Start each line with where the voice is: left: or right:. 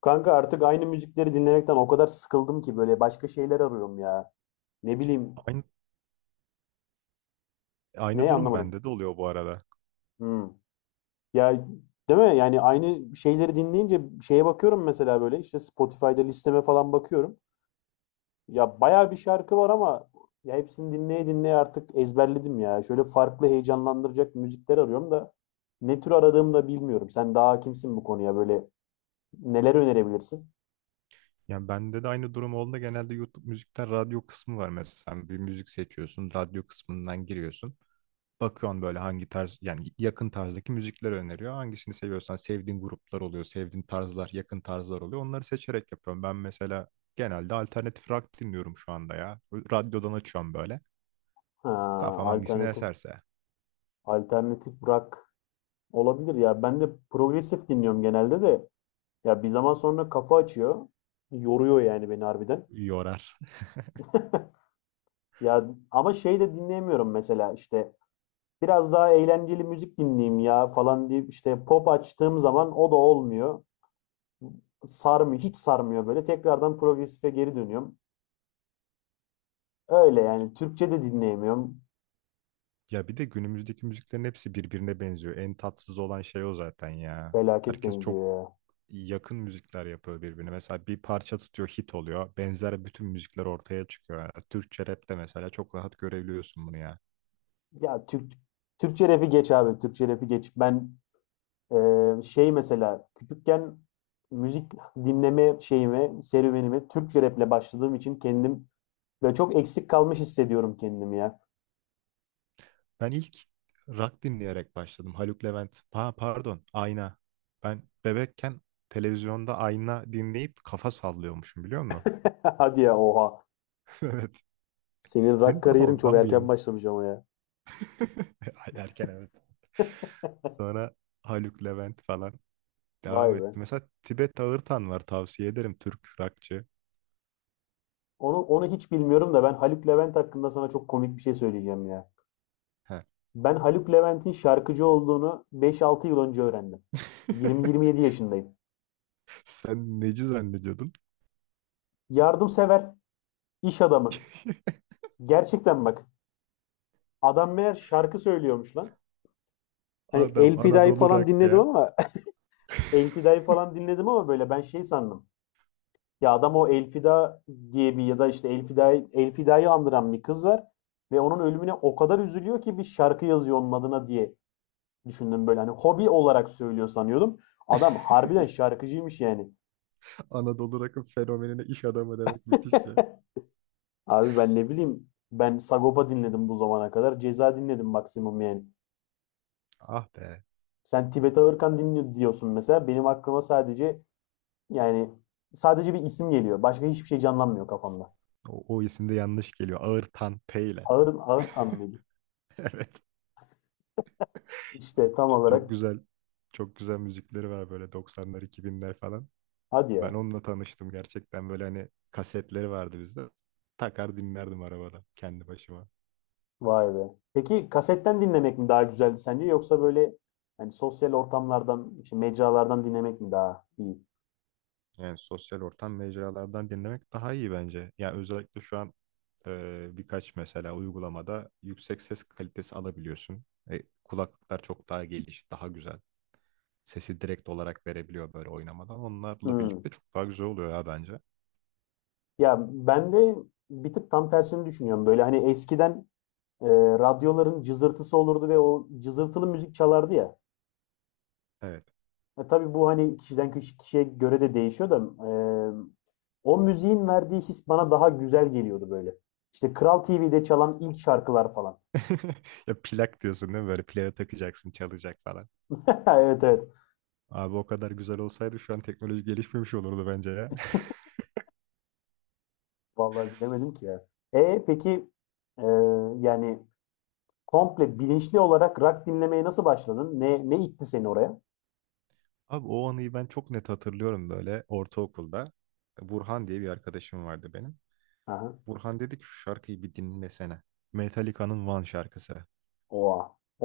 left: Kanka artık aynı müzikleri dinlemekten o kadar sıkıldım ki böyle başka şeyler arıyorum ya. Ne bileyim
right: Aynı, aynı
left: ne
right: durum
left: anlamadım.
right: bende de oluyor bu arada.
left: Hmm. Ya, değil mi? Yani aynı şeyleri dinleyince şeye bakıyorum, mesela böyle işte Spotify'da listeme falan bakıyorum. Ya bayağı bir şarkı var ama ya hepsini dinleye dinleye artık ezberledim ya. Şöyle farklı heyecanlandıracak müzikler arıyorum da ne tür aradığımı da bilmiyorum. Sen daha hakimsin bu konuya, böyle neler önerebilirsin?
right: Yani bende de aynı durum olduğunda genelde YouTube müzikten radyo kısmı var mesela. Bir müzik seçiyorsun, radyo kısmından giriyorsun. Bakıyorsun böyle hangi tarz, yani yakın tarzdaki müzikler öneriyor. Hangisini seviyorsan sevdiğin gruplar oluyor, sevdiğin tarzlar, yakın tarzlar oluyor. Onları seçerek yapıyorum. Ben mesela genelde alternatif rock dinliyorum şu anda ya. Radyodan açıyorum böyle.
left: Ha,
right: Kafam hangisini
left: alternatif
right: eserse
left: alternatif rock. Olabilir ya. Ben de progresif dinliyorum genelde de. Ya bir zaman sonra kafa açıyor. Yoruyor yani beni harbiden.
right: yorar.
left: Ya, ama şey de dinleyemiyorum mesela, işte biraz daha eğlenceli müzik dinleyeyim ya falan deyip işte pop açtığım zaman o da olmuyor. Sarmıyor, hiç sarmıyor böyle. Tekrardan progresife geri dönüyorum. Öyle yani, Türkçe de dinleyemiyorum.
right: Ya bir de günümüzdeki müziklerin hepsi birbirine benziyor. En tatsız olan şey o zaten ya.
left: Felaket
right: Herkes çok
left: benziyor ya.
right: yakın müzikler yapıyor birbirine. Mesela bir parça tutuyor hit oluyor. Benzer bütün müzikler ortaya çıkıyor. Yani Türkçe rapte mesela çok rahat görebiliyorsun bunu ya.
left: Ya Türk Türkçe rap'i geç abi. Türkçe rap'i geç. Ben Şey mesela küçükken müzik dinleme şeyimi, serüvenimi Türkçe raple başladığım için kendim ve çok eksik kalmış hissediyorum kendimi ya.
right: Ben ilk rock dinleyerek başladım. Haluk Levent. Ha, pardon, Ayna. Ben bebekken televizyonda Ayna dinleyip kafa sallıyormuşum biliyor musun?
left: Hadi ya, oha.
right: Evet.
left: Senin rock
right: Benim kafa
left: kariyerin çok
right: ondan bu
left: erken
right: yamuk.
left: başlamış ama ya.
right: Erken evet. Sonra Haluk Levent falan
left: Vay
right: devam
left: be.
right: etti. Mesela Tibet Ağırtan var tavsiye ederim Türk rockçı.
left: Onu hiç bilmiyorum da ben Haluk Levent hakkında sana çok komik bir şey söyleyeceğim ya.
right: He.
left: Ben Haluk Levent'in şarkıcı olduğunu 5-6 yıl önce öğrendim. 20-27 yaşındayım.
right: Sen neci zannediyordun?
left: Yardımsever, iş adamı. Gerçekten bak. Adam meğer şarkı söylüyormuş lan. Hani
right: Adam
left: El Fida'yı
right: Anadolu
left: falan
right: Rock
left: dinledim
right: ya.
left: ama El Fida'yı falan dinledim ama böyle ben şey sandım. Ya adam o El Fida diye bir, ya da işte El Fida'yı, andıran bir kız var ve onun ölümüne o kadar üzülüyor ki bir şarkı yazıyor onun adına diye düşündüm, böyle hani hobi olarak söylüyor sanıyordum. Adam harbiden şarkıcıymış yani.
right: Anadolu Rock'ın fenomenine iş adamı demek müthiş ya.
left: Abi ben ne bileyim, ben Sagopa dinledim bu zamana kadar. Ceza dinledim maksimum yani.
right: Ah be.
left: Sen Tibet Ağırkan dinliyor diyorsun mesela. Benim aklıma sadece Yani sadece bir isim geliyor. Başka hiçbir şey canlanmıyor kafamda.
right: O isim de yanlış geliyor. Ağırtan T ile.
left: Ağır tam mıydı?
right: Evet.
left: İşte tam olarak
right: Çok güzel. Çok güzel müzikleri var böyle 90'lar 2000'ler falan.
left: hadi
right: Ben
left: ya.
right: onunla tanıştım gerçekten böyle hani kasetleri vardı bizde. Takar dinlerdim arabada kendi başıma.
left: Vay be. Peki kasetten dinlemek mi daha güzeldi sence, yoksa böyle hani sosyal ortamlardan, işte mecralardan dinlemek mi daha iyi?
right: Yani sosyal ortam mecralardan dinlemek daha iyi bence. Yani özellikle şu an birkaç mesela uygulamada yüksek ses kalitesi alabiliyorsun. Kulaklıklar çok daha daha güzel. Sesi direkt olarak verebiliyor böyle oynamadan. Onlarla
left: Hmm.
right: birlikte çok daha güzel oluyor ya bence.
left: Ya ben de bir tık tam tersini düşünüyorum. Böyle hani eskiden e, radyoların cızırtısı olurdu ve o cızırtılı müzik çalardı ya.
right: Evet.
left: E, tabii bu hani kişiye göre de değişiyor da e, o müziğin verdiği his bana daha güzel geliyordu böyle. İşte Kral TV'de çalan ilk şarkılar falan.
right: Ya plak diyorsun değil mi? Böyle plağa takacaksın, çalacak falan.
left: Evet, evet.
right: Abi o kadar güzel olsaydı şu an teknoloji gelişmemiş olurdu bence ya.
left: Vallahi bilemedim ki ya. E peki e, yani komple bilinçli olarak rock dinlemeye nasıl başladın? Ne itti seni oraya?
right: Abi o anıyı ben çok net hatırlıyorum böyle ortaokulda. Burhan diye bir arkadaşım vardı benim.
left: Aha.
right: Burhan dedi ki şu şarkıyı bir dinlesene. Metallica'nın One şarkısı.
left: Oha.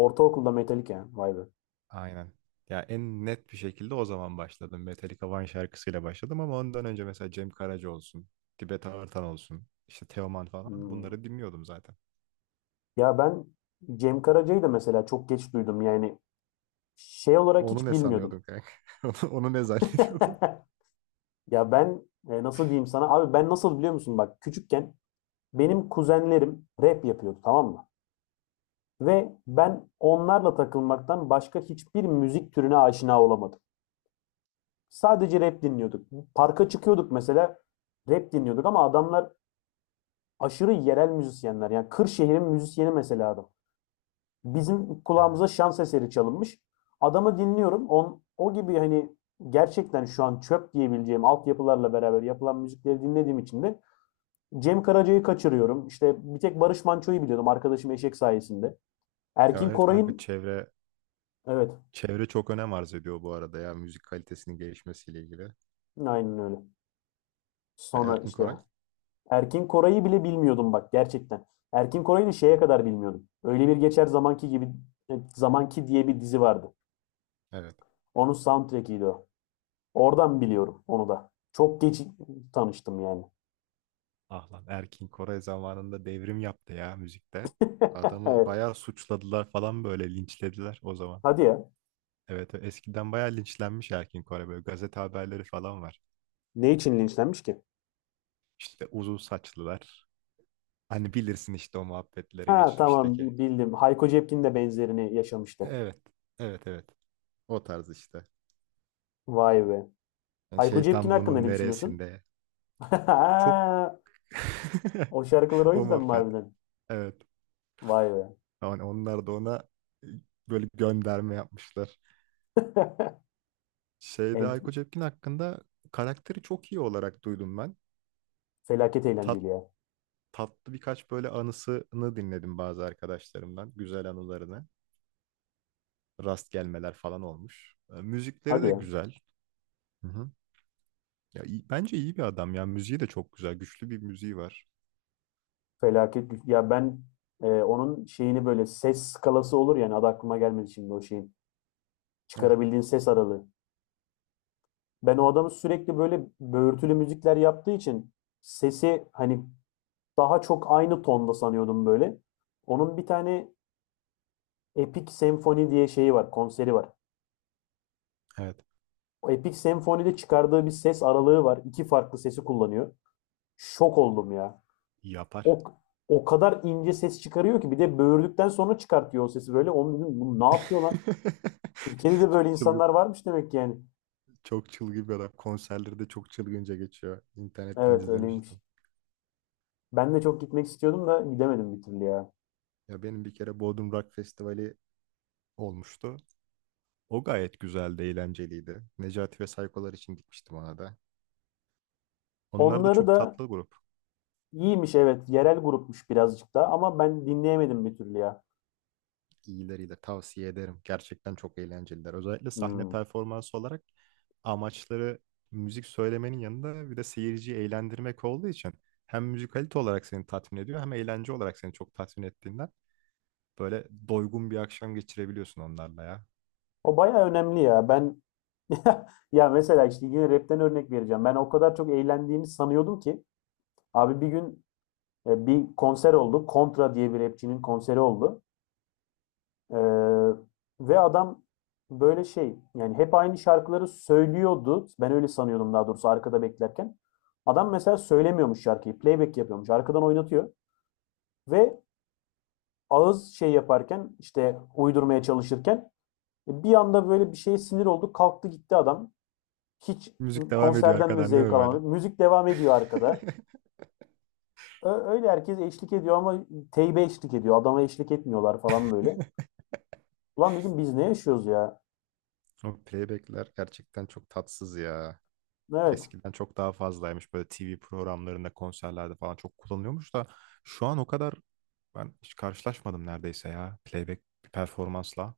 left: Ortaokulda Metallica, ha. Vay be.
right: Aynen. Ya en net bir şekilde o zaman başladım. Metallica One şarkısıyla başladım ama ondan önce mesela Cem Karaca olsun, Tibet Artan olsun, işte Teoman falan
left: Hmm.
right: bunları dinliyordum zaten.
left: Ya ben Cem Karaca'yı da mesela çok geç duydum. Yani şey olarak
right: Onu
left: hiç
right: ne sanıyordun
left: bilmiyordum.
right: kanka? Onu ne zannediyordun?
left: Ya ben, nasıl diyeyim sana? Abi, ben nasıl biliyor musun? Bak küçükken benim kuzenlerim rap yapıyordu, tamam mı? Ve ben onlarla takılmaktan başka hiçbir müzik türüne aşina olamadım. Sadece rap dinliyorduk. Parka çıkıyorduk mesela, rap dinliyorduk ama adamlar aşırı yerel müzisyenler. Yani Kırşehir'in müzisyeni mesela adam. Bizim kulağımıza şans eseri çalınmış. Adamı dinliyorum. O gibi hani gerçekten şu an çöp diyebileceğim altyapılarla beraber yapılan müzikleri dinlediğim için de Cem Karaca'yı kaçırıyorum. İşte bir tek Barış Manço'yu biliyordum arkadaşım Eşek sayesinde.
right: Ya
left: Erkin
right: evet kanka
left: Koray'ın
right: çevre
left: evet,
right: çevre çok önem arz ediyor bu arada ya müzik kalitesinin gelişmesiyle ilgili.
left: aynen öyle. Sonra
right: Erkin
left: işte
right: Koray.
left: Erkin Koray'ı bile bilmiyordum bak, gerçekten. Erkin Koray'ı şeye kadar bilmiyordum. Öyle bir geçer zamanki gibi, zamanki diye bir dizi vardı.
right: Evet.
left: Onun soundtrack'iydi o. Oradan biliyorum onu da. Çok geç tanıştım yani.
right: Ah lan Erkin Koray zamanında devrim yaptı ya müzikte. Adamı bayağı suçladılar falan böyle linçlediler o zaman.
left: Hadi ya.
right: Evet, evet, eskiden bayağı linçlenmiş Erkin Koray böyle gazete haberleri falan var.
left: Ne için linçlenmiş ki?
right: İşte uzun saçlılar. Hani bilirsin işte o muhabbetlere
left: Ha, tamam
right: geçmişteki.
left: bildim. Hayko Cepkin de benzerini yaşamıştı.
right: Evet, evet, evet, o tarz işte.
left: Vay be.
right: Yani
left: Hayko Cepkin
right: şeytan
left: hakkında
right: bunun
left: ne düşünüyorsun?
right: neresinde? Çok
left: O şarkılar o
right: o
left: yüzden mi
right: muhabbet.
left: harbiden?
right: Evet.
left: Vay be.
right: Yani onlar da ona e, böyle gönderme yapmışlar. Şeyde
left: En,
right: Hayko Cepkin hakkında karakteri çok iyi olarak duydum ben.
left: felaket
right: Tat,
left: eğlenceli ya.
right: tatlı birkaç böyle anısını dinledim bazı arkadaşlarımdan. Güzel anılarını. Rast gelmeler falan olmuş. Müzikleri
left: Hadi
right: de
left: ya.
right: güzel. Hı hı. Ya, bence iyi bir adam ya. Müziği de çok güzel. Güçlü bir müziği var.
left: Felaket. Ya ben, onun şeyini, böyle ses skalası olur yani, adı aklıma gelmedi şimdi o şeyin.
right: Evet.
left: Çıkarabildiğin ses aralığı. Ben o adamı sürekli böyle böğürtülü müzikler yaptığı için sesi hani daha çok aynı tonda sanıyordum böyle. Onun bir tane Epic Senfoni diye şeyi var, konseri var.
right: Evet.
left: O Epic Senfoni'de çıkardığı bir ses aralığı var. İki farklı sesi kullanıyor. Şok oldum ya.
right: Yapar.
left: O o kadar ince ses çıkarıyor ki bir de böğürdükten sonra çıkartıyor o sesi böyle. Onu dedim, bu ne yapıyor lan? Türkiye'de de böyle
right: Çok çılgın,
left: insanlar varmış demek ki yani.
right: çok çılgın bir adam. Konserleri de çok çılgınca geçiyor. İnternetten
left: Evet, öyleymiş.
right: izlemiştim.
left: Ben de çok gitmek istiyordum da gidemedim bir türlü ya.
right: Ya benim bir kere Bodrum Rock Festivali olmuştu. O gayet güzeldi, eğlenceliydi. Necati ve Saykolar için gitmiştim ona da. Onlar da
left: Onları
right: çok
left: da
right: tatlı grup.
left: iyiymiş evet. Yerel grupmuş birazcık da ama ben dinleyemedim bir türlü ya.
right: İyileriyle tavsiye ederim. Gerçekten çok eğlenceliler. Özellikle sahne
left: Hmm.
right: performansı olarak amaçları müzik söylemenin yanında bir de seyirciyi eğlendirmek olduğu için hem müzikalite olarak seni tatmin ediyor hem eğlence olarak seni çok tatmin ettiğinden böyle doygun bir akşam geçirebiliyorsun onlarla ya.
left: O baya önemli ya. Ben ya mesela işte yine rapten örnek vereceğim. Ben o kadar çok eğlendiğimi sanıyordum ki abi bir gün bir konser oldu. Kontra diye bir rapçinin konseri oldu. Ee, Ve adam böyle şey yani hep aynı şarkıları söylüyordu. Ben öyle sanıyordum, daha doğrusu arkada beklerken. Adam mesela söylemiyormuş şarkıyı. Playback yapıyormuş. Arkadan oynatıyor. Ve ağız şey yaparken, işte uydurmaya çalışırken bir anda böyle bir şeye sinir oldu. Kalktı gitti adam. Hiç
right: Müzik devam ediyor
left: konserden de
right: arkadan değil
left: zevk
right: mi böyle?
left: alamadık. Müzik devam ediyor arkada. Öyle herkes eşlik ediyor ama teybe eşlik ediyor. Adama eşlik etmiyorlar falan böyle. Ulan dedim, biz ne yaşıyoruz ya?
right: O playbackler gerçekten çok tatsız ya.
left: Evet.
right: Eskiden çok daha fazlaymış. Böyle TV programlarında, konserlerde falan çok kullanılıyormuş da şu an o kadar ben hiç karşılaşmadım neredeyse ya playback bir performansla.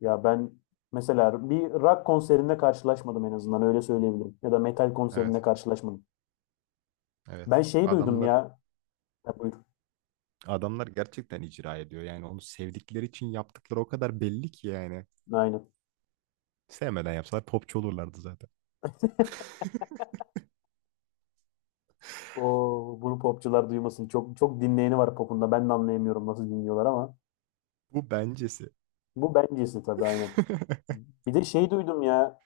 left: Ya ben mesela bir rock konserinde karşılaşmadım, en azından öyle söyleyebilirim. Ya da metal
right: Evet,
left: konserinde karşılaşmadım. Ben
right: evet.
left: şey duydum
right: Adamlar
left: ya. Ha, buyur.
right: adamlar gerçekten icra ediyor. Yani onu sevdikleri için yaptıkları o kadar belli ki yani.
left: Aynen.
right: Sevmeden yapsalar popçu olurlardı zaten.
left: O, bunu popçular duymasın. Çok çok dinleyeni var popunda. Ben de anlayamıyorum nasıl dinliyorlar ama.
right: Bu bencesi.
left: Bu bencesi tabii, aynen. Bir de şey duydum ya.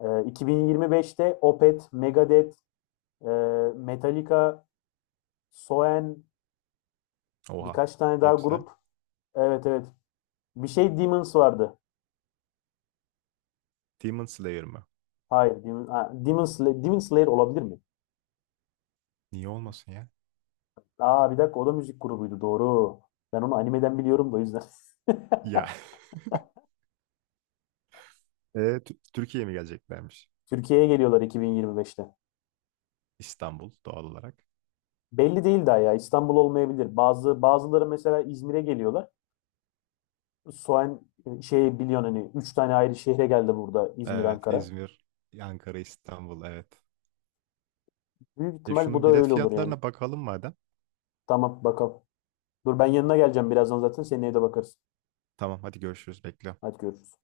left: 2025'te Opeth, Megadeth, e, Metallica, Soen,
right: Oha.
left: birkaç tane daha
right: Hepsi ha?
left: grup. Evet, evet. Bir şey Demons vardı.
right: Demon Slayer mı?
left: Hayır. Demon Slayer, Demon Slayer olabilir mi?
right: Niye olmasın ya?
left: Aa bir dakika, o da müzik grubuydu doğru. Ben onu animeden biliyorum da, o yüzden.
right: Ya. Türkiye'ye mi geleceklermiş?
left: Türkiye'ye geliyorlar 2025'te.
right: İstanbul doğal olarak.
left: Belli değil daha ya, İstanbul olmayabilir. Bazıları mesela İzmir'e geliyorlar. Soğan Şey biliyorsun hani 3 tane ayrı şehre geldi burada, İzmir,
right: Evet,
left: Ankara.
right: İzmir, Ankara, İstanbul, evet.
left: Büyük ihtimal bu
right: Şunun
left: da
right: bilet
left: öyle olur yani.
right: fiyatlarına bakalım madem.
left: Tamam, bakalım. Dur ben yanına geleceğim birazdan, zaten seneye de bakarız.
right: Tamam, hadi görüşürüz, bekliyorum.
left: Hadi görüşürüz.